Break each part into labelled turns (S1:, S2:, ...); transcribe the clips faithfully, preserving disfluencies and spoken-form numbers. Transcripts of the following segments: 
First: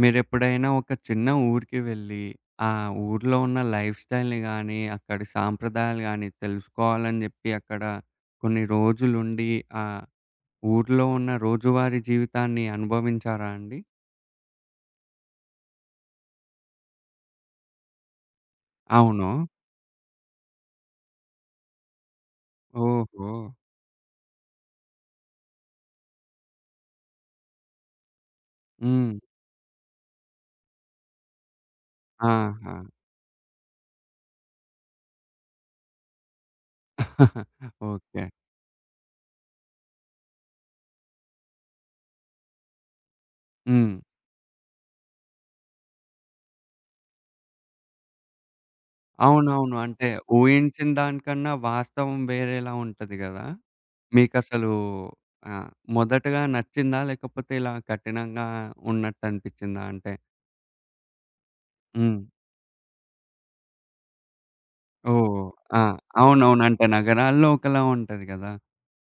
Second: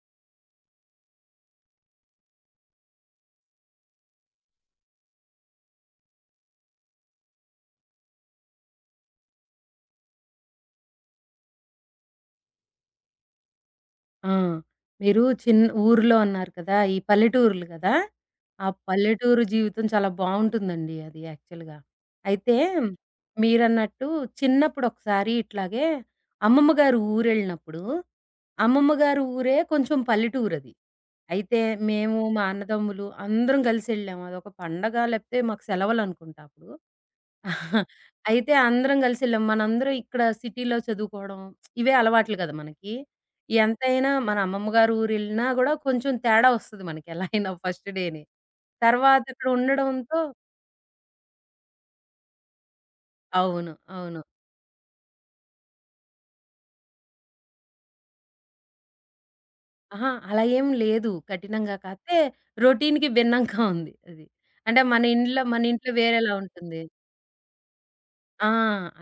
S1: మీరెప్పుడైనా ఒక చిన్న ఊరికి వెళ్ళి, ఆ ఊర్లో ఉన్న లైఫ్ స్టైల్‌ని గానీ, అక్కడి సాంప్రదాయాలు గానీ తెలుసుకోవాలని జెప్పి అక్కడ కొన్ని రోజులుండి, ఆ ఊర్లో ఉన్న రోజువారీ జీవితాన్ని అనుభవించారా అండి?
S2: ఆ! మీరు చిన్న ఊర్లో అన్నారు కదా! ఈ పల్లెటూర్లు కదా! ఆ
S1: అవును.
S2: పల్లెటూరు జీవితం చాలా బావుంటుందండి అది యాక్చువల్‌గా. అయితే
S1: ఓహో!
S2: మీరన్నట్టు చిన్నప్పుడు ఒకసారి ఇట్లాగే అమ్మమ్మ గారు ఊరెళ్ళినప్పుడు, అమ్మమ్మ
S1: హ్మ్.
S2: గారు ఊరే కొంచెం పల్లెటూరది. అయితే మేము మా
S1: ఆహా!
S2: అన్నదమ్ములు అందరం కలిసెళ్ళాము. అదొక పండగ లేపోతే మాకు సెలవులనుకుంటా అప్పుడు.
S1: ఓకే.
S2: అయితే అందరం కలిసెళ్ళాం. మనందరం ఇక్కడ సిటీలో చదువుకోవడం ఇవే అలవాట్లు కదా! మనకి.
S1: హ్మ్.
S2: ఎంతైనా మన అమ్మమ్మ గారి ఊరెళ్ళినా గూడా కొంచెం తేడా వస్తది మనకి ఎలా అయినా ఫస్ట్ డేనే. తర్వాత అక్కడ
S1: అవునవును. అంటే
S2: ఉండడంతో
S1: ఊహించిన దానికన్నా వాస్తవం వేరేలా ఉంటది గదా!
S2: అవును. అవును.
S1: మీకసలు ఆహ్, మొదటగా నచ్చిందా? లేకపోతే ఇలా కఠినంగా ఉన్నట్టనిపిచ్చిందా?
S2: అహా!
S1: అంటే
S2: అలా ఏం లేదు కఠినంగా.
S1: హ్మ్.
S2: కాతే రొటీన్‌కి భిన్నంగా ఉంది అది. అంటే మన ఇండ్ల
S1: ఓహ్!
S2: మన
S1: ఆ!
S2: ఇంట్లో వేరేలా
S1: అవునవును.
S2: ఉంటుంది.
S1: అంటే నగరాల్లో ఒకలా ఉంటది
S2: ఆ!
S1: గదా!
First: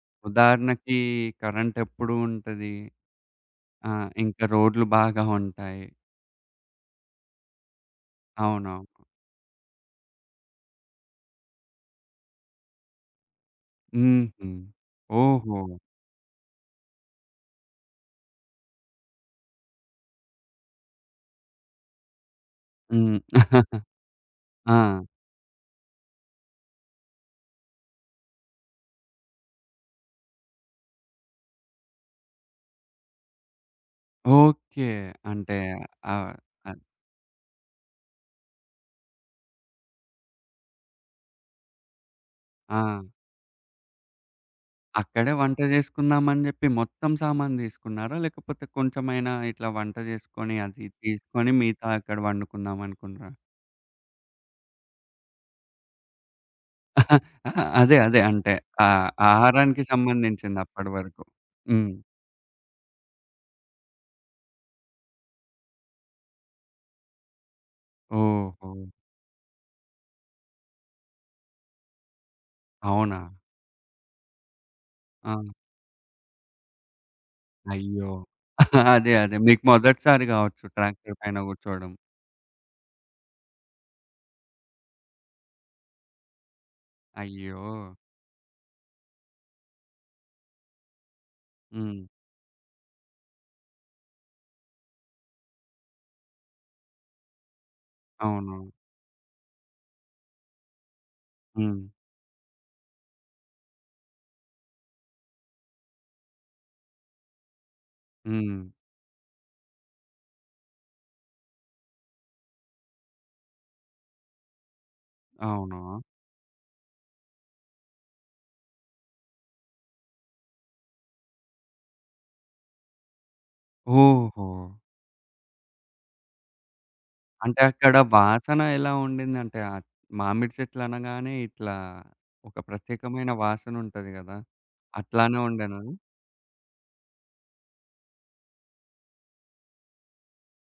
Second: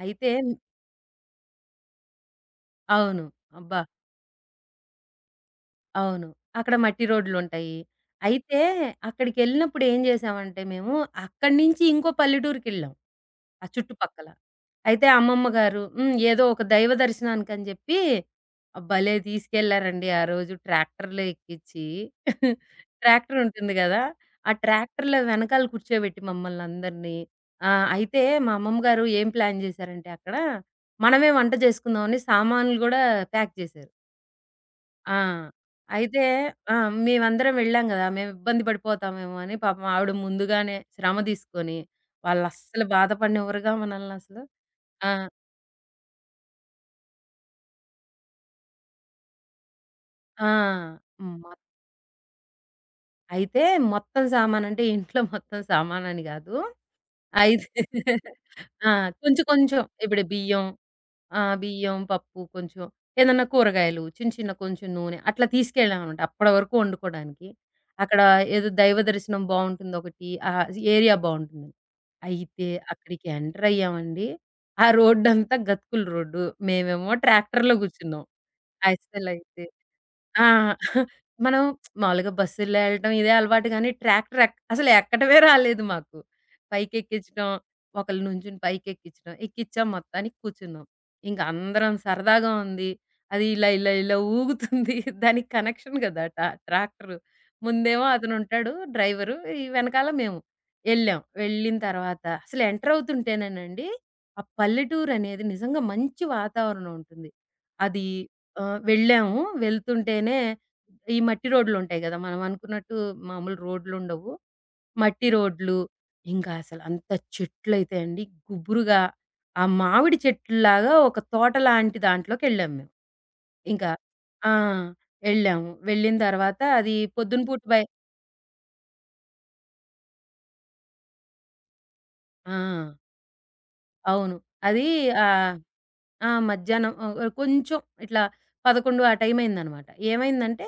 S2: అయితే
S1: ఉదాహరణకి కరెంటెప్పుడూ ఉంటది.
S2: అవును. అబ్బా!
S1: ఆ! ఇంకా రోడ్లు బాగా ఉంటాయి.
S2: అవును. అక్కడ మట్టి రోడ్లుంటాయి. అయితే
S1: అవునవును.
S2: అక్కడికెళ్ళినప్పుడు ఏం చేశామంటే మేము, అక్కడి నుంచి ఇంకో పల్లెటూరికెళ్ళాం. ఆ చుట్టుపక్కల.
S1: హుహు.
S2: అయితే అమ్మమ్మ
S1: ఓహో!
S2: గారు హ్మ్. ఏదో ఒక దైవ దర్శనానికని చెప్పి ఆ భలే తీసుకెళ్లారండి ఆ రోజు ట్రాక్టర్‌లో ఎక్కిచ్చి.
S1: హ్మ్.
S2: ట్రాక్టర్ ఉంటుంది కదా! ఆ
S1: ఆ!
S2: ట్రాక్టర్‌లో వెనకాల కూర్చోబెట్టి మమ్మల్నందరిని. ఆహ్, అయితే మా అమ్మమ్మ గారు ఏం ప్లాన్ చేశారంటే అక్కడ, మనమే వంట చేసుకుందామని సామాన్లు గూడా ప్యాక్ చేశారు.
S1: ఓకే.
S2: ఆ!
S1: అంటే
S2: అయితే
S1: ఆహ్,
S2: ఆ!
S1: అద్
S2: మేమందరం వెళ్ళాం గదా! మేము ఇబ్బంది పడిపోతామేమో అని పాపం ఆవిడ ముందుగానే శ్రమ తీసుకొని,
S1: ఆ!
S2: వాళ్ళస్సలు బాధపడనివ్వరుగా మనల్నసలు. ఆ!
S1: అక్కడే వంట జేసుకుందామని జెప్పి మొత్తం సామాను తీసుకున్నారా? లేకపోతే కొంచెమైనా ఇట్లా వంట
S2: ఆ!
S1: జేసుకొని అది
S2: హ్మ్. మొ
S1: తీసుకొని మిగతా అక్కడ వండుకుందాం అనుకున్నారా?
S2: అయితే మొత్తం సామానంటే ఇంట్లో మొత్తం సామానని గాదు.
S1: అహా!
S2: అయితే
S1: అదే. అదే. అంటే
S2: ఆ!
S1: ఆహ్,
S2: కొంచెం కొంచెం
S1: ఆహారానికి
S2: ఇప్పుడు
S1: సంబంధించింది
S2: బియ్యం
S1: అప్పటి వరకు.
S2: ఆ!
S1: హ్మ్.
S2: బియ్యం, పప్పు కొంచెం ఏదన్నా కూరగాయలు చిన్న చిన్న కొంచెం నూనె అట్లా తీసుకెళ్ళామనమాట. అప్పటి వరకు వండుకోడానికి. అక్కడ ఏదో
S1: ఓహో!
S2: దైవ దర్శనం బావుంటుంది ఒకటి. ఆహ్, ఏరియా బావుంటుంది. అయితే
S1: అవునా?
S2: అక్కడికి ఎంటర్ అయ్యామండి. ఆ
S1: ఆ!
S2: రోడ్డంతా గతుకుల రోడ్డు. మేమేమో ట్రాక్టర్‌లో
S1: అయ్యో!
S2: కూర్చున్నాం.
S1: అదే. అదే. మీకు
S2: అస్సలైతే
S1: మొదటిసారి
S2: ఆ!
S1: గావచ్చు ట్రాక్టర్ పైన
S2: మనం
S1: గూర్చోవడం.
S2: మామూలుగా బస్సుల్లో ఎళ్ళటం ఇదే అలవాటు గానీ, ట్రాక్టర్ ఎక్ అసలు ఎక్కటమే రాలేదు మాకు. పైకెక్కిచ్చడం,
S1: అయ్యో!
S2: ఒకళ్ళు నుంచుని పైకెక్కిచ్చడం, ఎక్కిచ్చాం మొత్తానికి కూర్చున్నాం. ఇంక అందరం
S1: హ్మ్.
S2: సరదాగా ఉంది. అది ఇలా, ఇలా, ఇలా ఊగుతుంది. దానికి కనెక్షన్ గదా! టా ట్రాక్టరు. ముందేమో
S1: అవును.
S2: అతనుంటాడు డ్రైవరు, ఈ వెనకాల మేము. ఎళ్ళాం. వెళ్ళిన
S1: హ్మ్.
S2: తర్వాత అసలు ఎంటరవుతుంటేనేనండి, ఆ పల్లెటూరనేది నిజంగా మంచి వాతావరణం ఉంటుంది. అది
S1: హ్మ్.
S2: ఆహ్, వెళ్ళాము. వెళ్తుంటేనే ఈ మట్టి రోడ్లుంటాయి గదా! మనం అనుకున్నట్టు మామూలు రోడ్లుండవు. మట్టి రోడ్లు,
S1: అవును.
S2: ఇంకా అసలు అంత చెట్లయితే అండి గుబురుగా ఆ మామిడి చెట్లులాగా ఒక తోట లాంటి దాంట్లోకెళ్ళాం మేము. ఇంకా
S1: ఓహో!
S2: ఆ! వెళ్ళాము. వెళ్ళిన తర్వాత అది పొద్దున
S1: అంటే
S2: పూట బయ
S1: అక్కడ వాసన ఎలా ఉండిందంటే, ఆహ్, మామిడి చెట్లు అనగానే ఇట్లా
S2: ఆ!
S1: ఒక ప్రత్యేకమైన వాసన ఉంటది
S2: అవును.
S1: గదా!
S2: అది
S1: అట్లానే
S2: ఆహ్
S1: ఉండేనా?
S2: ఆ! మధ్యాహ్నం ఆహ్, ఆహ్, కొంచెం ఇట్లా పదకొండు ఆ టైం అయిందనమాట. ఏమైందంటే,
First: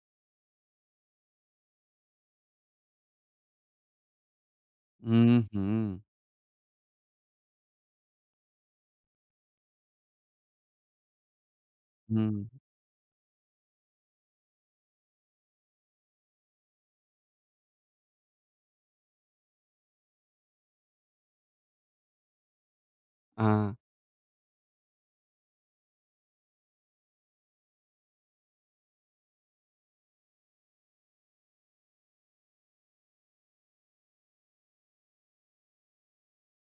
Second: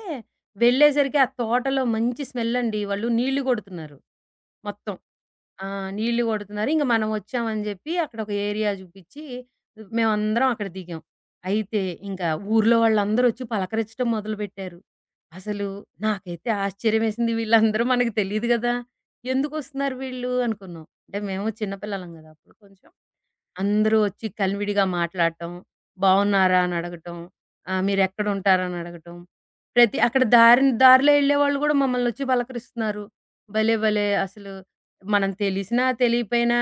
S2: వెళ్ళేసరికి ఆ తోటలో మంచి స్మెల్లండి. వాళ్ళు నీళ్లు గొడుతున్నారు మొత్తం.
S1: హుహు.
S2: ఆ! నీళ్లు గొడుతున్నారు. ఇంక మనం వచ్చామని జెప్పి అక్కడ ఒక ఏరియా జూపిచ్చి, మేమందరం అక్కడ దిగాం. అయితే ఇంక
S1: హ్మ్.
S2: ఊర్లో వాళ్ళందరూ వచ్చి పలకరించడం మొదలుబెట్టారు. అసలు నాకైతే ఆశ్చర్యమేసింది. వీళ్ళందరూ మనకు తెలీదు గదా! ఎందుకొస్తున్నారు వీళ్ళు అనుకున్నాం. అంటే మేము చిన్న పిల్లలం గదా! అప్పుడు కొంచెం.
S1: ఆ!
S2: అందరూ వచ్చి కలివిడిగా మాట్లాడటం, బావున్నారా అని అడగటం, ఆహ్, మీరెక్కడుంటారని అడగటం. ప్రతి అక్కడ దారిన దారిలో ఎళ్ళేవాళ్ళు గూడా మమ్మల్నొచ్చి పలకరిస్తున్నారు. భలే! భలే! అసలు మనం తెలిసినా, తెలియపోయినా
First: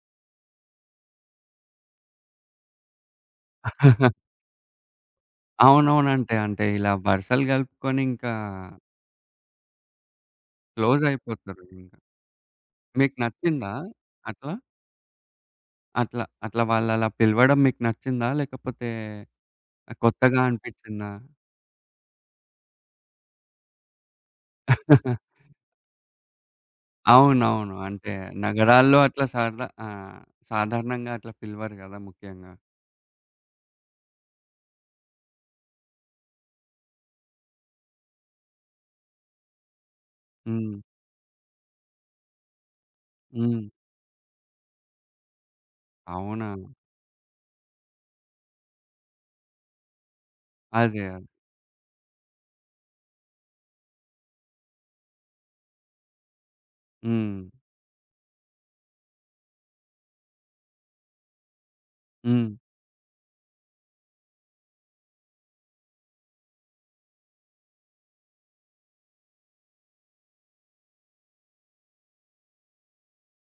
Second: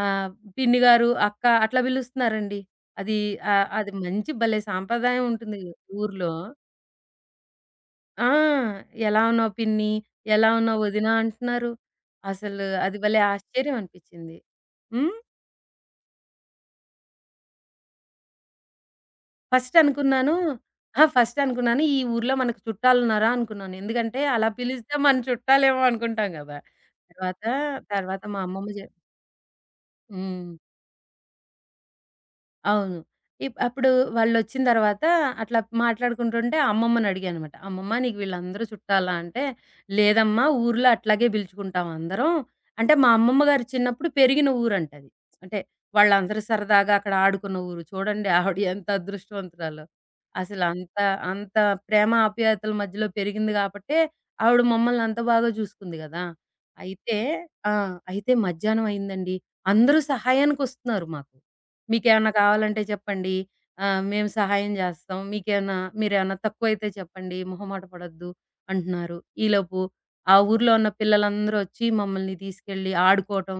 S2: ఆహ్, పిన్ని గారు, అక్క అట్లా పిలుస్తున్నారండి. అది ఆహ్, అది మంచి భలే సాంప్రదాయం ఉంటుంది ఊర్లో.
S1: అవునవునంటే అంటే ఇలా వరుసలు గలుపుకొని
S2: ఆ!
S1: ఇంకా
S2: ఎలా ఉన్నావు పిన్ని? ఎలా ఉన్నావు
S1: క్లోజ్
S2: వదినా?
S1: అయిపోతారు
S2: అంటున్నారు.
S1: ఇంక.
S2: అసలు అది
S1: మీకు
S2: భలే
S1: నచ్చిందా
S2: ఆశ్చర్యం అనిపిచ్చింది.
S1: అట్లా?
S2: హ్మ్.
S1: అట్లా అట్లా వాళ్ళలా పిలవడం మీకు నచ్చిందా? లేకపోతే
S2: ఫస్ట్ అనుకున్నాను
S1: కొత్తగా
S2: ఆ!
S1: అనిపించిందా?
S2: ఫస్ట్ అనుకున్నాను ఈ ఊర్లో మనకు చుట్టాలున్నారా అనుకున్నాను. ఎందుకంటే అలా పిలిస్తే మన చుట్టాలేమో అనుకుంటాం గదా! తర్వాత
S1: అవునవును. అంటే
S2: తర్వాత మా అమ్మమ్మ జె
S1: నగరాల్లో అట్లా సారదా ఆహ్,
S2: హ్మ్.
S1: సాధారణంగా అట్లా పిలవరు గదా! ముఖ్యంగా.
S2: అవును. ఇప్ అప్పుడు వాళ్ళొచ్చిన తర్వాత అట్లా మాట్లాడుకుంటుంటే అమ్మమ్మని అడిగానమాట. అమ్మమ్మ నీకు వీళ్ళందరూ చుట్టాలా? అంటే, లేదమ్మా
S1: హ్మ్.
S2: ఊర్లో అట్లాగే పిలుచుకుంటాం అందరం. అంటే మా అమ్మమ్మ
S1: హ్మ్.
S2: గారు చిన్నప్పుడు పెరిగిన ఊరంటది. అంటే వాళ్ళందరూ
S1: అవునా?
S2: సరదాగా అక్కడ ఆడుకున్న ఊరు. చూడండి ఆవిడ ఎంత అదృష్టవంతురాలో. అసలు అంత,
S1: అదే. అదే.
S2: అంత ప్రేమ ఆప్యాయతల మధ్యలో పెరిగింది కాబట్టే ఆవిడ మమ్మల్ని అంత బాగా చూసుకుంది గదా! అయితే
S1: హ్మ్.
S2: ఆ! అయితే మధ్యాహ్నం అయిందండి. అందరూ సహాయానికొస్తున్నారు మాకు. మీకేమన్నా
S1: హ్మ్.
S2: కావాలంటే చెప్పండి. ఆహ్, మేము సహాయం జేస్తాం. మీకేమన్నా మీరేమన్నా తక్కువైతే చెప్పండి. మొహమాట పడొద్దు" అంటున్నారు. ఈలోపు ఆ ఊర్లో ఉన్న పిల్లలందరూ ఒచ్చి మమ్మల్ని తీసుకెళ్ళి ఆడుకోవటం.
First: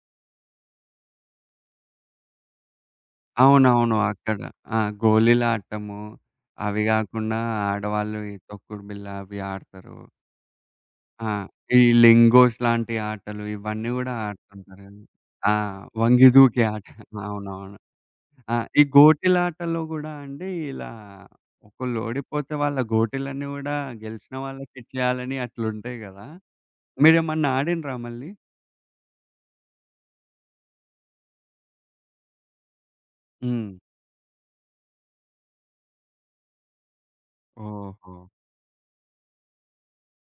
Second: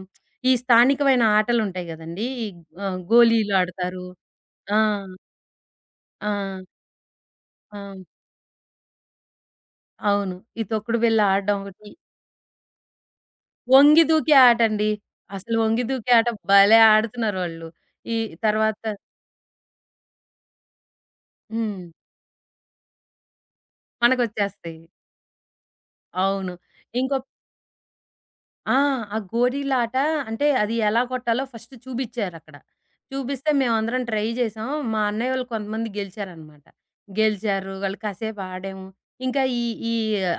S2: ఈ స్థానికమైన ఆటలుంటాయి గదండీ! ఈ ఆహ్, గోలీలు
S1: అవునవును.
S2: ఆడతారు.
S1: అక్కడ
S2: ఆ!
S1: ఆ! గోళీలాటము,
S2: ఆ!
S1: అవి గాకుండా
S2: ఆ!
S1: ఆడవాళ్ళు ఈ తొక్కుడు బిళ్ళ అవి ఆడతారు.
S2: అవును. ఈ తొక్కుడు బిళ్ళ
S1: ఆ!
S2: ఆడడం
S1: ఈ
S2: ఒకటి.
S1: లింగోస్ లాంటి ఆటలు ఇవన్నీ
S2: ఒంగి
S1: గూడా
S2: దూకే
S1: ఆడుతుంటారు
S2: ఆటండి.
S1: గదా! ఆ!
S2: అసలు ఒంగి దూకే
S1: వంగి
S2: ఆట
S1: దూకే
S2: భలే
S1: ఆట.
S2: ఆడుతున్నారు వాళ్ళు.
S1: అవునవును.
S2: ఈ
S1: ఆ! ఈ
S2: తర్వాత
S1: గోటీలాటలో గూడా అండి ఇలా
S2: హ్మ్.
S1: ఒకళ్ళు ఓడిపోతే వాళ్ళ గోటీలన్నీ గూడా గెలిచిన
S2: మనకొచ్చేస్తాయి.
S1: వాళ్ళకిచ్చేయాలని అట్లుంటాయి గదా!
S2: అవును. ఇంకో
S1: మీరేమన్నా ఆడిండ్రా మళ్ళీ?
S2: ఆ! ఆ గోలీలాట అంటే అది ఎలా కొట్టాలో ఫస్ట్ చూపిచ్చారక్కడ. చూపిస్తే
S1: హ్మ్.
S2: మేమందరం ట్రై చేసాం. మా అన్నయ్య వాళ్ళు కొంతమంది గెలిచారనమాట. గెలిచారు. వాళ్ళు
S1: ఓహో!
S2: కాసేపు ఆడాము. ఇంకా ఈ ఈ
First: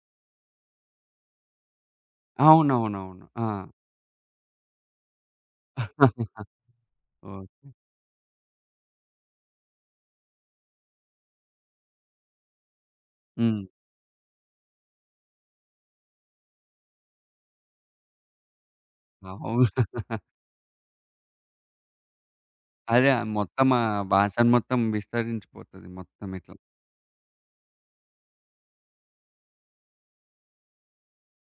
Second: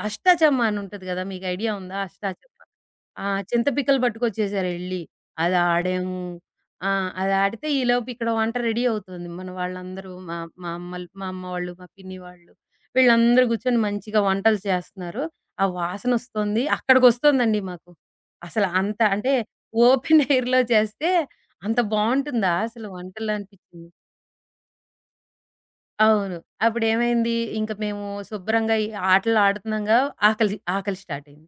S2: అష్టాచెమ్మ అని ఉంటది కదా! మీకు ఐడియా ఉందా? అష్టాచెమ్మ.
S1: అవునవునవును.
S2: ఆ!
S1: ఆ!
S2: చింత పిక్కలు పట్టుకొచ్చేసారు ఎళ్లి. అది ఆడాము. ఆ! అది ఆడితే
S1: ఓకే.
S2: ఈలోపు ఇక్కడ వంట రెడీ అవుతుంది. మన వాళ్ళందరూ మా మా అమ్మలు మా అమ్మ వాళ్ళు, మా పిన్ని వాళ్ళు వీళ్ళందరూ
S1: హ్మ్.
S2: కూర్చొని మంచిగా వంటలు చేస్తున్నారు. ఆ వాసనొస్తుంది. అక్కడికొస్తుందండి మాకు. అసలు అంత అంటే
S1: అవును.
S2: ఓపెన్ ఎయిర్‌లో చేస్తే అంత బావుంటుందా అసలు
S1: అదే
S2: వంటలు
S1: మొత్తం ఆ
S2: అనిపించింది.
S1: వాసన మొత్తం విస్తరించిపోతది మొత్తం
S2: అవును.
S1: ఇట్లా.
S2: అప్పుడేమైంది, ఇంక మేము శుభ్రంగా ఈ ఆటలాడుతున్నాంగా ఆకలి ఆకలి స్టార్ట్ అయింది.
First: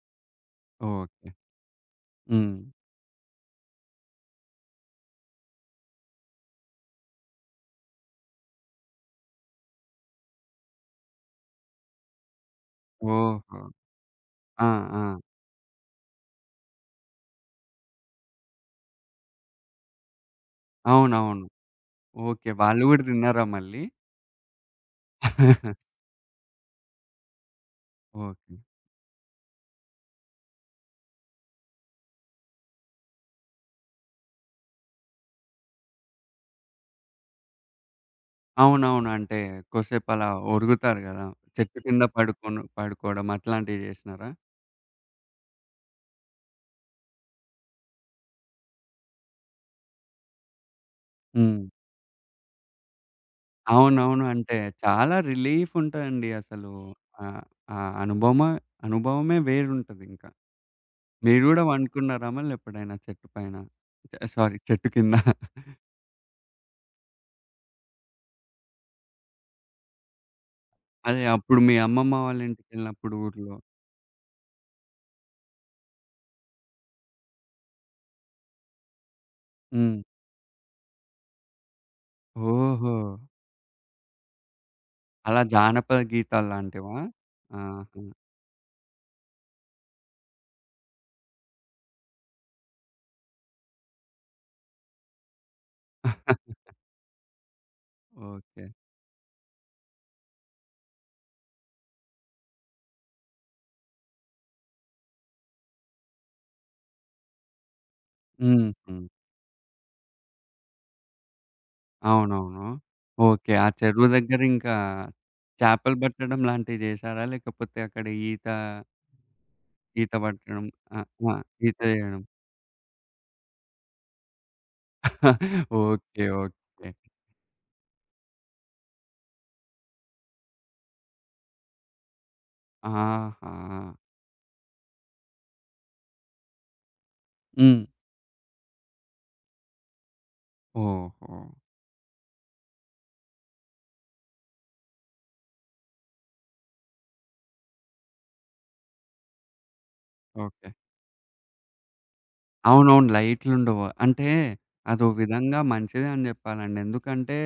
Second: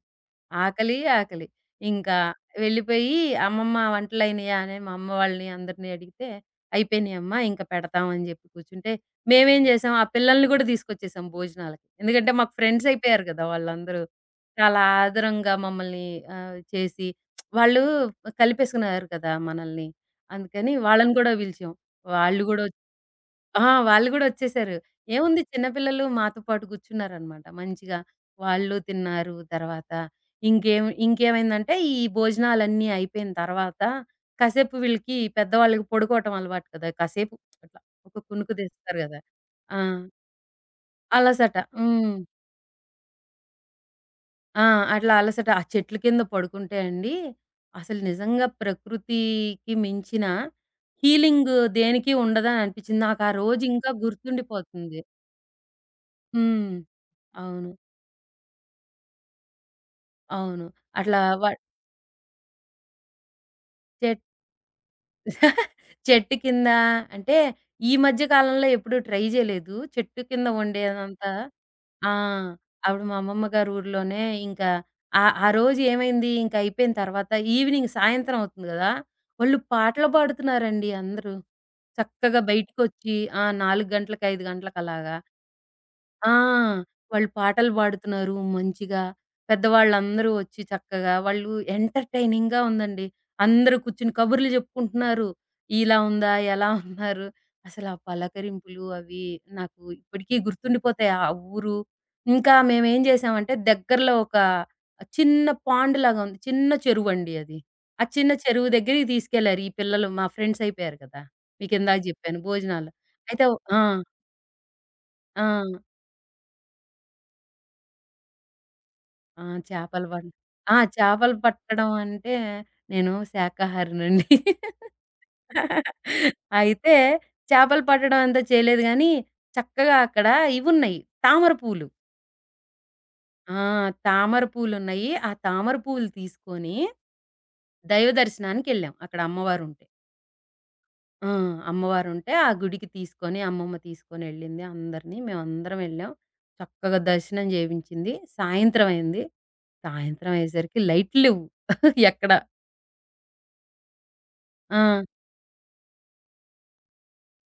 S2: ఆకలి,
S1: ఓకే.
S2: ఆకలి. ఇంకా
S1: హ్మ్.
S2: వెళ్ళిపోయి "అమ్మమ్మ వంటలయినియా" అని మా అమ్మ వాళ్ళని అందరిని అడిగితే, "అయిపోయినియమ్మా ఇంక పెడతాం" అని జెప్పి కూర్చుంటే, మేమేం జేసాం ఆ పిల్లల్ని గూడా తీసుకొచ్చేసాం భోజనాలకి. ఎందుకంటే మాకు ఫ్రెండ్స్ అయిపోయారు గదా!
S1: ఓహో!
S2: వాళ్ళందరూ.
S1: ఆ!
S2: చాలా
S1: ఆ!
S2: ఆదరంగా మమ్మల్ని ఆహ్, చేసి వాళ్ళు కలిపేసుకున్నారు కదా! మనల్ని. అందుకని వాళ్ళని గూడా
S1: అవునవును.
S2: పిలిచాం. వాళ్ళు
S1: ఓకే.
S2: గూడా
S1: వాళ్ళు గూడా తిన్నారా
S2: ఆ!
S1: మళ్ళీ?
S2: వాళ్ళు గూడా ఒచ్చేసారు. ఏముంది చిన్న పిల్లలు మాతో పాటు కూర్చున్నారనమాట మంచిగా.
S1: ఓకే.
S2: వాళ్ళు తిన్నారు. తర్వాత ఇంకేం ఇంకేమైందంటే ఈ భోజనాలన్నీ అయిపోయిన తర్వాత కాసేపు వీళ్ళకి పెద్దవాళ్ళకి పడుకోవటం అలవాటు కదా! కాసేపు అట్లా ఒక కునుకు తీస్తారు
S1: అవునవును.
S2: గదా!
S1: అంటే
S2: ఆ!
S1: కొద్దిసేపు అలా ఒరుగుతారు గదా!
S2: అలసట.
S1: చెట్టు కింద
S2: హ్మ్.
S1: పడుకొను పడుకోవడం అట్లాంటివి జేసినారా?
S2: ఆ! అట్లా అలసట. ఆ చెట్ల కింద పడుకుంటే అండి అసలు నిజంగా ప్రకృతికి మించిన హీలింగ్
S1: హ్మ్.
S2: దేనికి ఉండదని అనిపిచ్చింది. నాకు ఆ రోజు ఇంకా
S1: అవునవును. అంటే
S2: గుర్తుండిపోతుంది.
S1: చాలా రిలీఫ్ ఉంటదండి అసలు.
S2: హ్మ్.
S1: ఆ!
S2: అవును.
S1: ఆ అనుభవమ అనుభవమే వేరుంటదింకా.
S2: అవును. అట్లా
S1: మీరు
S2: వ
S1: గూడా వండుకున్నారా మళ్ళెప్పుడైనా చెట్టు పైన? చ
S2: చెట్
S1: సారీ చెట్టు కింద.
S2: చెట్టు కింద అంటే ఈ మధ్య కాలంలో ఎప్పుడు ట్రై చేయలేదు. చెట్టు కింద
S1: అదే
S2: వండేదంతా
S1: అప్పుడు మీ
S2: ఆ!
S1: అమ్మమ్మ వాళ్ళ
S2: అప్పుడు
S1: ఇంటికెళ్ళినప్పుడు
S2: మా అమ్మమ్మ
S1: ఊర్లో.
S2: గారి ఊర్లోనే ఇంకా ఆ ఆ రోజు ఏమైంది ఇంక అయిపోయిన తర్వాత ఈవినింగ్ సాయంత్రం అవుతుంది గదా! వాళ్ళు
S1: హ్మ్.
S2: పాటలు పాడుతున్నారండి అందరూ. చక్కగా
S1: ఓహో!
S2: బయటికొచ్చి ఆ! నాలుగు గంటలకి, ఐదు గంటలకి అలాగా.
S1: అలా జానపద
S2: ఆ!
S1: గీతాల్లాంటివా?
S2: వాళ్ళు పాటలు
S1: ఆహా!
S2: పాడుతున్నారు మంచిగా. పెద్దవాళ్ళందరూ వచ్చి చక్కగా వాళ్ళు ఎంటర్‌టైనింగ్‌గా ఉందండి. అందరూ కూర్చొని కబుర్లు చెప్పుకుంటున్నారు. ఇలా ఉందా? ఎలా ఉన్నారు? అసలు ఆ
S1: ఓకే.
S2: పలకరింపులు అవి నాకు ఇప్పటికీ గుర్తుండిపోతాయి ఆ ఊరు. ఇంకా మేమేం చేసామంటే దగ్గరలో ఒక చిన్న పాండ్ లాగా ఉంది. చిన్న చెరువండి అది. ఆ చిన్న చెరువు
S1: హుహు.
S2: దగ్గరికి తీసుకెళ్లారు. ఈ పిల్లలు మా ఫ్రెండ్స్ అయిపోయారు కదా! మీకిందాక చెప్పాను
S1: అవునవును.
S2: భోజనాలు. అయితే
S1: ఓకే. ఆ
S2: ఆ!
S1: చెరువు దగ్గర ఇంకా
S2: ఆ!
S1: చేపలు పట్టడం లాంటివి జేశారా? లేకపోతే అక్కడ ఈత,
S2: ఆ! చేపలు
S1: ఈత
S2: పట్
S1: పట్టడం
S2: ఆ!
S1: ఆ! ఆ!
S2: చేపలు
S1: ఈత
S2: పట్టడం
S1: జేయడం.
S2: అంటే నేను శాకాహారినండి.
S1: ఓకే. ఓకే.
S2: అయితే చేపలు పట్టడం అంతా చేయలేదు గానీ, చక్కగా అక్కడ ఇవున్నాయి తామర పూలు.
S1: ఆహా!
S2: ఆ! తామర పూలున్నాయి. ఆ తామర పూలు తీసుకొని
S1: హ్మ్.
S2: దైవ దర్శనానికెళ్ళాం. అక్కడ అమ్మవారుంటే. ఆ!
S1: ఓహో!
S2: అమ్మవారుంటే ఆ గుడికి తీసుకొని అమ్మమ్మ తీసుకొనెళ్ళింది అందరిని. మేమందరం ఎళ్ళాం. చక్కగా దర్శనం చేపించింది. సాయంత్రం అయింది. సాయంత్రం
S1: ఓకే.
S2: అయ్యేసరికి లైట్లు లేవు ఎక్కడ.
S1: అవునవును. లైట్లుండవు. అంటే
S2: ఆ!
S1: అదో విధంగా మంచిదే అని జెప్పాలండి. ఎందుకంటే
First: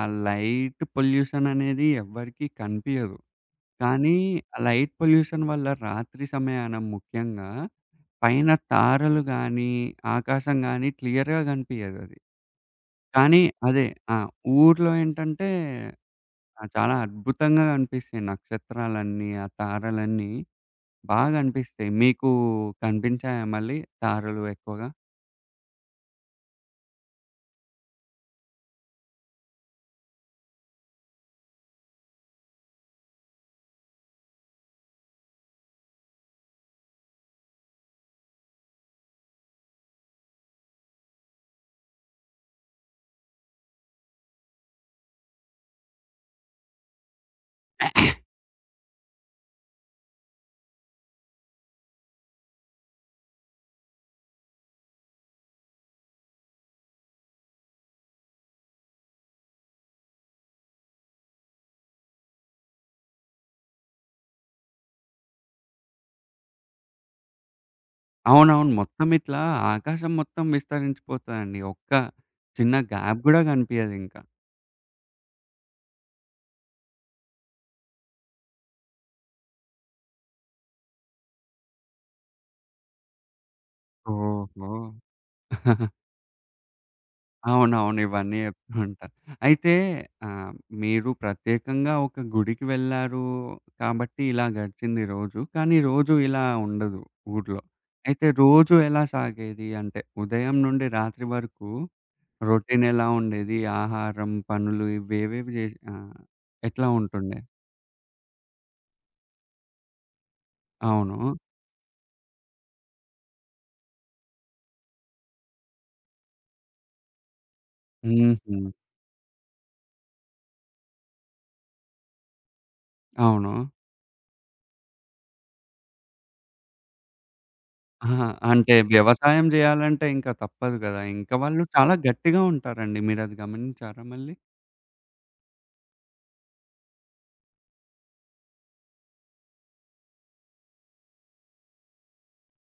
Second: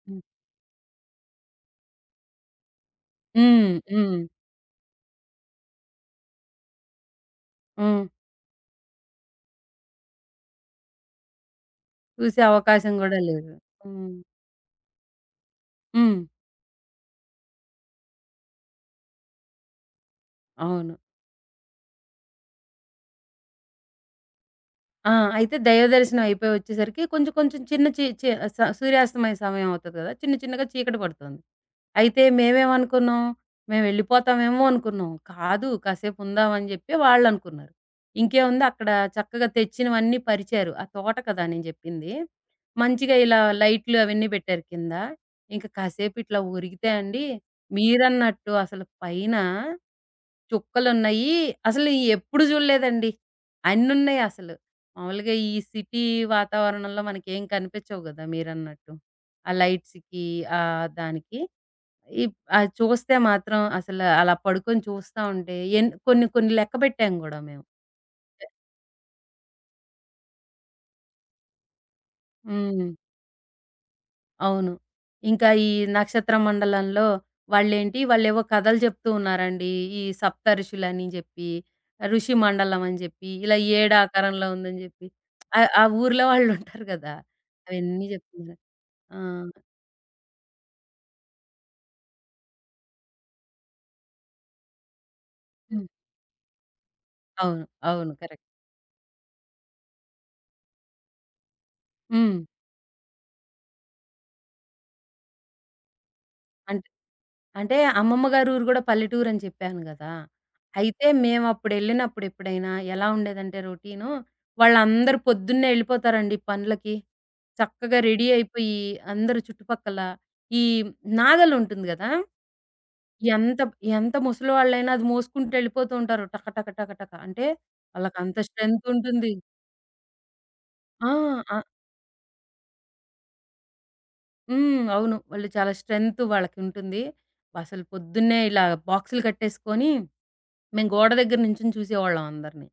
S1: ఆ
S2: హ్మ్.
S1: లైట్ పొల్యూషన్ అనేది ఎవ్వరికీ కనిపియదు.
S2: హ్మ్.
S1: కానీ
S2: హ్మ్.
S1: ఆ లైట్ పొల్యూషన్ వల్ల రాత్రి సమయాన ముఖ్యంగా
S2: హ్మ్.
S1: పైన తారలు గానీ, ఆకాశం గానీ క్లియర్‌గా గనిపియదది.
S2: చూసే అవకాశం గూడా
S1: కానీ
S2: లేదు.
S1: అదే
S2: హ్మ్.
S1: ఆ! ఊర్లో ఏంటంటే
S2: హ్మ్.
S1: ఆ! చాలా అద్భుతంగా గనిపిస్తాయి నక్షత్రాలన్నీ, ఆ తారలన్నీ
S2: అవును.
S1: బా గనిపిస్తాయి. మీకు కనిపించాయా మళ్ళీ తారలు ఎక్కువగా?
S2: ఆ! అయితే దైవ దర్శనం అయిపోయి వచ్చేసరికి కొంచెం కొంచెం చిన్న చి చి స సూర్యాస్తమయ సమయం అవుతది గదా! చిన్న చిన్నగా చీకటి పడుతోంది. అయితే మేమేమనుకున్నాం, మేమెళ్ళిపోతామేమో అనుకున్నాం. కాదు కాసేపుందామని చెప్పి వాళ్ళనుకున్నారు. ఇంకేముంది అక్కడ చక్కగా తెచ్చినవన్నీ పరిచారు. ఆ తోట కదా నేను జెప్పింది. మంచిగా ఇలా లైట్లు అవన్నీ బెట్టారు కింద. ఇంక కాసేపిట్లా ఒరిగితే అండి, మీరన్నట్టు అసలు పైన చుక్కలున్నయి. అసలు ఈ ఎప్పుడు జూడలేదండి. అన్నున్నయి అసలు. మామూలుగా ఈ సిటీ వాతావరణంలో మనకేం కనిపిచ్చవు గదా! మీరన్నట్టు. ఆ లైట్స్‌కి, ఆ దానికి. ఇప్ అది చూస్తే మాత్రం అసలు అలా పడుకొని చూస్తా ఉంటే ఎన్ కొన్ని కొన్ని లెక్క పెట్టాం గూడా మేము.
S1: అవునవును. మొత్తం ఇట్లా ఆకాశం మొత్తం విస్తరించిపోతదండి. ఒక్క చిన్న
S2: హ్మ్.
S1: గ్యాప్ గూడా కనిపియదింకా.
S2: అవును. ఇంకా ఈ నక్షత్ర మండలంలో వాళ్ళేంటి వాళ్ళేవో కథలు చెప్తూ ఉన్నారండి. ఈ సప్తఋషులని జెప్పి, ఋషి మండలం అని జెప్పి, ఇలా ఏడు ఆకారంలో
S1: ఓహో!
S2: ఉందని జెప్పి ఆ ఆ ఊర్లో వాళ్ళుంటారు గదా!
S1: అవునవును.
S2: అవన్నీ
S1: ఇవన్నీ
S2: జెప్తున్నారు.
S1: చెప్తూ ఉంటా.
S2: ఆ!
S1: అయితే ఆహ్, మీరు ప్రత్యేకంగా ఒక గుడికి వెళ్లారు కాబట్టి ఇలా గడిచింది రోజు. కానీ
S2: హ్మ్.
S1: రోజు ఇలా ఉండదు ఊర్లో.
S2: అవును. అవును.
S1: అయితే
S2: కరెక్ట్.
S1: రోజు ఎలా సాగేది? అంటే ఉదయం నుండి రాత్రి వరకు
S2: హ్మ్.
S1: రొటీన్ ఎలా ఉండేది? ఆహారం, పనులు ఇవేవేవి జేసి ఆహ్,
S2: అంటే
S1: ఎట్లా ఉంటుండే?
S2: అంటే అమ్మమ్మ గారి ఊరు గూడా పల్లెటూరని చెప్పాను గదా! అయితే
S1: అవును.
S2: మేమప్పుడెళ్ళినప్పుడు ఎప్పుడైనా ఎలా ఉండేదంటే రొటీను, వాళ్ళందరూ పొద్దున్నే ఎళ్ళిపోతారండి పనులకి. చక్కగా రెడీ
S1: హుహు.
S2: అయిపోయి అందరూ చుట్టుపక్కల ఈ నాగలుంటుంది గదా!
S1: అవును.
S2: ఎంత ఎంత ముసలివాళ్ళైనా అది మోసుకుంటూ ఎళ్ళిపోతూ ఉంటారు. టక టక టక టక. అంటే
S1: అహా!
S2: వాళ్ళకంత
S1: అంటే
S2: స్ట్రెంత్ ఉంటుంది.
S1: వ్యవసాయం జేయాలంటే ఇంక తప్పదు గదా!
S2: ఆ!
S1: ఇంక
S2: ఆ!
S1: వాళ్ళు చాలా గట్టిగా ఉంటారండి. మీరది గమనించారా మళ్ళీ?
S2: హ్మ్. అవును. వాళ్ళు చాలా స్ట్రెంత్ వాళ్ళకుంటుంది. అసలు పొద్దున్నే ఇలా బాక్సులు కట్టేసుకొని మేము గోడ దగ్గర నించొని చూసేవాళ్ళం అందరిని.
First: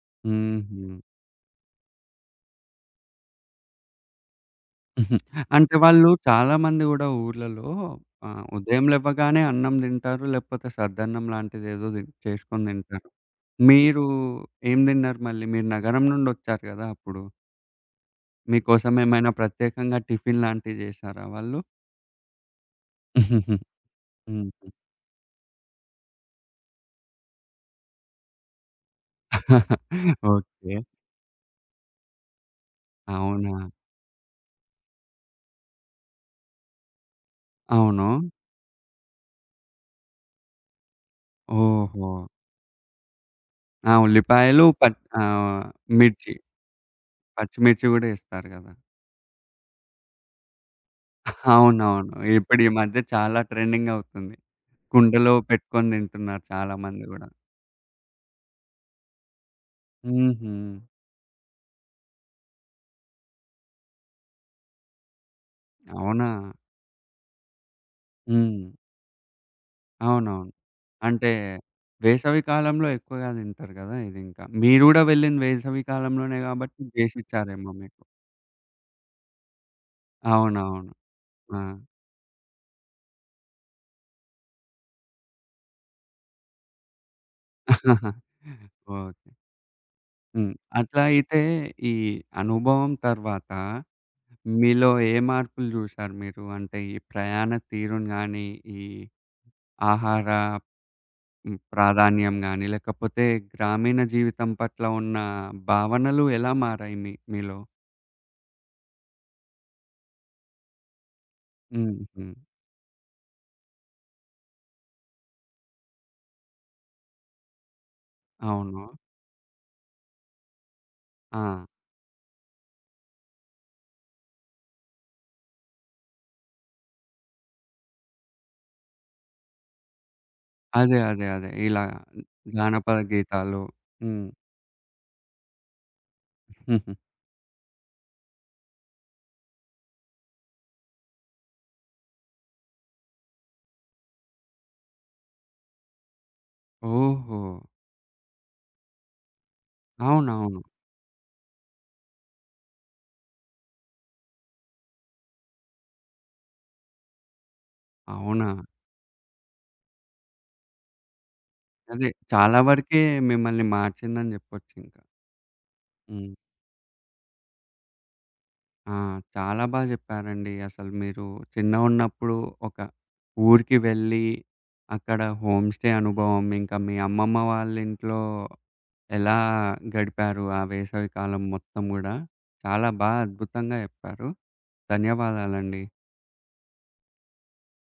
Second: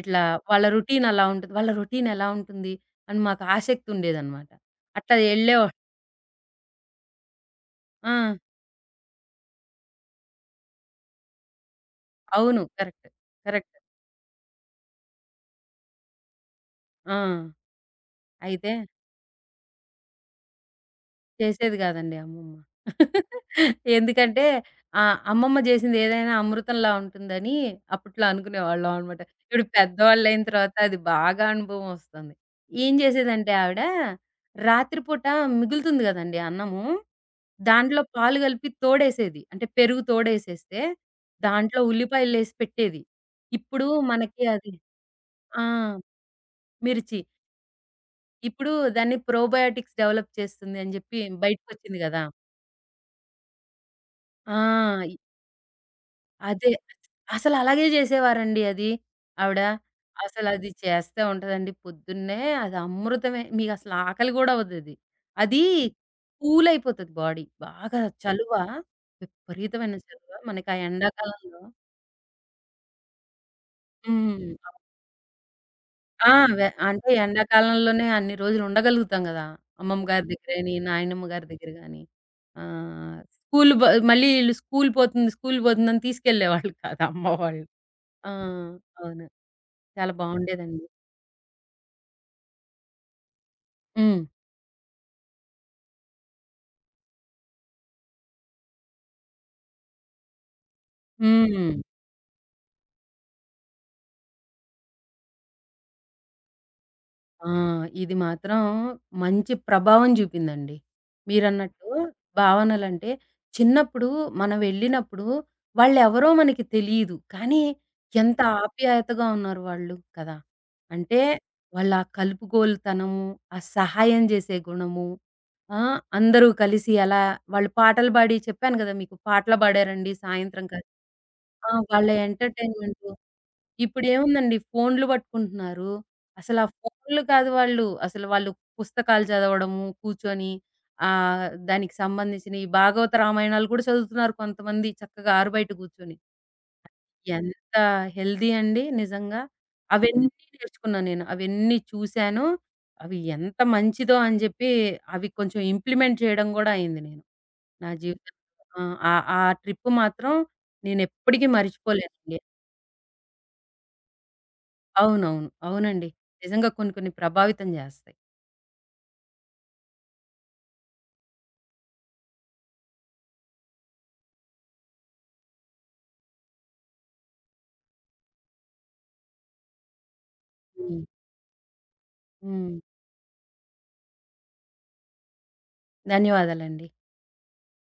S2: ఇట్లా వాళ్ళ
S1: హుహు.
S2: రొటీన్ అలా ఉంటది. వాళ్ళ రొటీన్ ఎలా ఉంటుంది అని మాకు ఆసక్తి ఉండేదనమాట. అట్లా ఎళ్ళేవా
S1: అంటే వాళ్ళు చాలా మంది గూడా ఊర్లలో
S2: ఆ!
S1: ఆహ్, ఉదయం లెవ్వగానే అన్నం దింటారు. లేకపోతే సద్దన్నం లాంటిదేదో ది
S2: అవును.
S1: చేసుకొని దింటారు.
S2: కరెక్ట్. కరెక్ట్.
S1: మీరు ఏం దిన్నారు మళ్ళీ? మీరు నగరం నుండొచ్చారు గదా!
S2: ఆ!
S1: అప్పుడు.
S2: అయితే
S1: మీకోసం ఏమైనా ప్రత్యేకంగా టిఫిన్ లాంటివి జేశారా వాళ్ళు?
S2: చేసేది కాదండి అమ్మమ్మ.
S1: హుహు.
S2: ఎందుకంటే ఆహ్, అమ్మమ్మ జేసింది ఏదైనా అమృతంలా ఉంటుందని అప్పట్లో అనుకునేవాళ్ళం అన్నమాట. ఇప్పుడు పెద్దవాళ్ళయిన
S1: ఓకే.
S2: తర్వాత అది బాగా అనుభవం వస్తుంది. ఏం జేసేదంటే
S1: అవునా?
S2: ఆవిడ రాత్రి పూట మిగులుతుంది గదండీ అన్నము. దాంట్లో
S1: అవును.
S2: పాలు గలిపి తోడేసేది. అంటే పెరుగు తోడేసేస్తే దాంట్లో
S1: ఓహో!
S2: ఉల్లిపాయలేసి పెట్టేది. ఇప్పుడు
S1: ఆ!
S2: మనకి
S1: ఉల్లిపాయలు,
S2: అది
S1: పచ్
S2: ఆ!
S1: ఆహ్, మిర్చి,
S2: మిర్చి.
S1: పచ్చిమిర్చి గూడా ఏస్తారు గదా!
S2: ఇప్పుడు దాన్ని ప్రోబయోటిక్స్ డెవలప్ చేస్తుంది అని జెప్పి బయటికొచ్చింది
S1: అవునవును.
S2: గదా!
S1: ఇప్పుడు ఈ మధ్య చాలా ట్రెండింగ్ అవుతుంది.
S2: ఆ! ఇ
S1: కుండలో పెట్టుకొని తింటున్నారు
S2: అదే.
S1: చాలా మంది గూడా.
S2: అసలలాగే జేసేవారండి అది ఆవిడ.
S1: హుహు.
S2: అసలది చేస్తా ఉంటదండి పొద్దున్నే అది అమృతమే. మీకసలు ఆకలి గూడా అవ్వదది. అది
S1: అవునా?
S2: కూల్ అయిపోతది బాడీ. బాగా చలువ,
S1: హ్మ్.
S2: విపరీతమైన చలువ.
S1: అవునవును.
S2: మనకి ఆ
S1: అంటే
S2: ఎండాకాలంలో
S1: వేసవి కాలంలో ఎక్కువగా తింటారు గదా! ఇదింకా.
S2: హ్మ్.
S1: మీరు గూడా వెళ్ళింది వేసవి
S2: ఆ!
S1: కాలంలోనే
S2: వె
S1: గాబట్టి
S2: అంటే
S1: చేసిచ్చారేమో మీకు.
S2: ఎండాకాలంలోనే అన్ని రోజులు ఉండగలుగుతాం గదా! అమ్మమ్మ గారి దగ్గరని,
S1: అవునవును.
S2: నాయనమ్మ గారి
S1: ఆ!
S2: దగ్గర గాని. ఆహ్, స్కూలు బ మళ్ళీ ఈళ్ళు స్కూలు పోతుంది, స్కూలు పోతుందని తీసుకెళ్ళేవాళ్ళు కాదు అమ్మ వాళ్ళు. ఆ! అవును.
S1: ఓకే.
S2: చాలా
S1: హ్మ్.
S2: బావుండేదండి.
S1: అట్లా అయితే ఈ అనుభవం తర్వాత
S2: హ్మ్.
S1: మీలో ఏ మార్పులు జూశారు మీరు? అంటే ఈ ప్రయాణ తీరును గాని, ఈ ఆహార హ్మ్,
S2: హ్మ్.
S1: ప్రాధాన్యం గాని, లేకపోతే గ్రామీణ జీవితం పట్ల ఉన్న భావనలు ఎలా మారాయి మీ
S2: ఆ!
S1: మీలో?
S2: ఇది మాత్రం మంచి ప్రభావం జూపిందండి. మీరన్నట్టు
S1: హుహు.
S2: భావనలంటే, చిన్నప్పుడు మనం వెళ్ళినప్పుడు వాళ్ళెవరో మనకి తెలీదు. కానీ ఎంత
S1: అవును.
S2: ఆప్యాయతగా ఉన్నారు వాళ్ళు కదా! అంటే
S1: ఆ!
S2: వాళ్ళ కలుపుగోలుతనము, ఆ సహాయం జేసే గుణము, ఆ! అందరూ కలిసి అలా వాళ్ళు పాటలు బాడి చెప్పాను గదా! మీకు పాటలు బాడారండి సాయంత్రం కలిసి.
S1: అదే. అదే. అదే.
S2: ఆ!
S1: ఇలా
S2: వాళ్ళ
S1: జానపద
S2: ఎంటర్‌టైన్‌మెంటు
S1: గీతాలు. హ్మ్.
S2: ఇప్పుడేముందండి ఫోన్‌లు పట్టుకుంటున్నారు. అసలా
S1: హుహు.
S2: ఫోన్‌లు కాదు వాళ్ళు. అసలు వాళ్ళు పుస్తకాలు చదవడము, కూర్చొని ఆహ్, దానికి సంబంధించిన ఈ భాగవత రామాయణాలు కూడా చదువుతున్నారు కొంతమంది చక్కగా ఆరుబయట కూర్చొని.
S1: ఓహో!
S2: ఎంత హెల్తీ అండి నిజంగా. అవన్నీ
S1: అవునవును.
S2: నేర్చుకున్నా నేను. అవన్నీ చూసాను. అవి ఎంత మంచిదో అని చెప్పి అవి కొంచెం ఇంప్లిమెంట్ చేయడం కూడా అయింది నేను. నా జీవితంలో.
S1: అవునా?
S2: ఆ! ఆ ట్రిప్ మాత్రం నేనెప్పటికీ
S1: అదే
S2: మర్చిపోలేనండి.
S1: చాలా వరకే మిమ్మల్ని మార్చిందని జెప్పొచ్చింకా.
S2: అవునవును. అవునండి.
S1: హ్మ్.
S2: నిజంగా కొన్ని కొన్ని ప్రభావితం జేస్తాయి.
S1: ఆ! చాలా బా జెప్పారండి. అసలు మీరు చిన్నగున్నప్పుడు ఒక ఊరికి వెళ్ళి, అక్కడ హోమ్ స్టే అనుభవం, ఇంకా మీ అమ్మమ్మ వాళ్ళింట్లో ఎలా గడిపారు ఆ
S2: హ్మ్.
S1: వేసవి కాలం మొత్తం గూడా,
S2: హ్మ్.
S1: చాలా బా అద్భుతంగా జెప్పారు. ధన్యవాదాలండి.
S2: ధన్యవాదాలండి.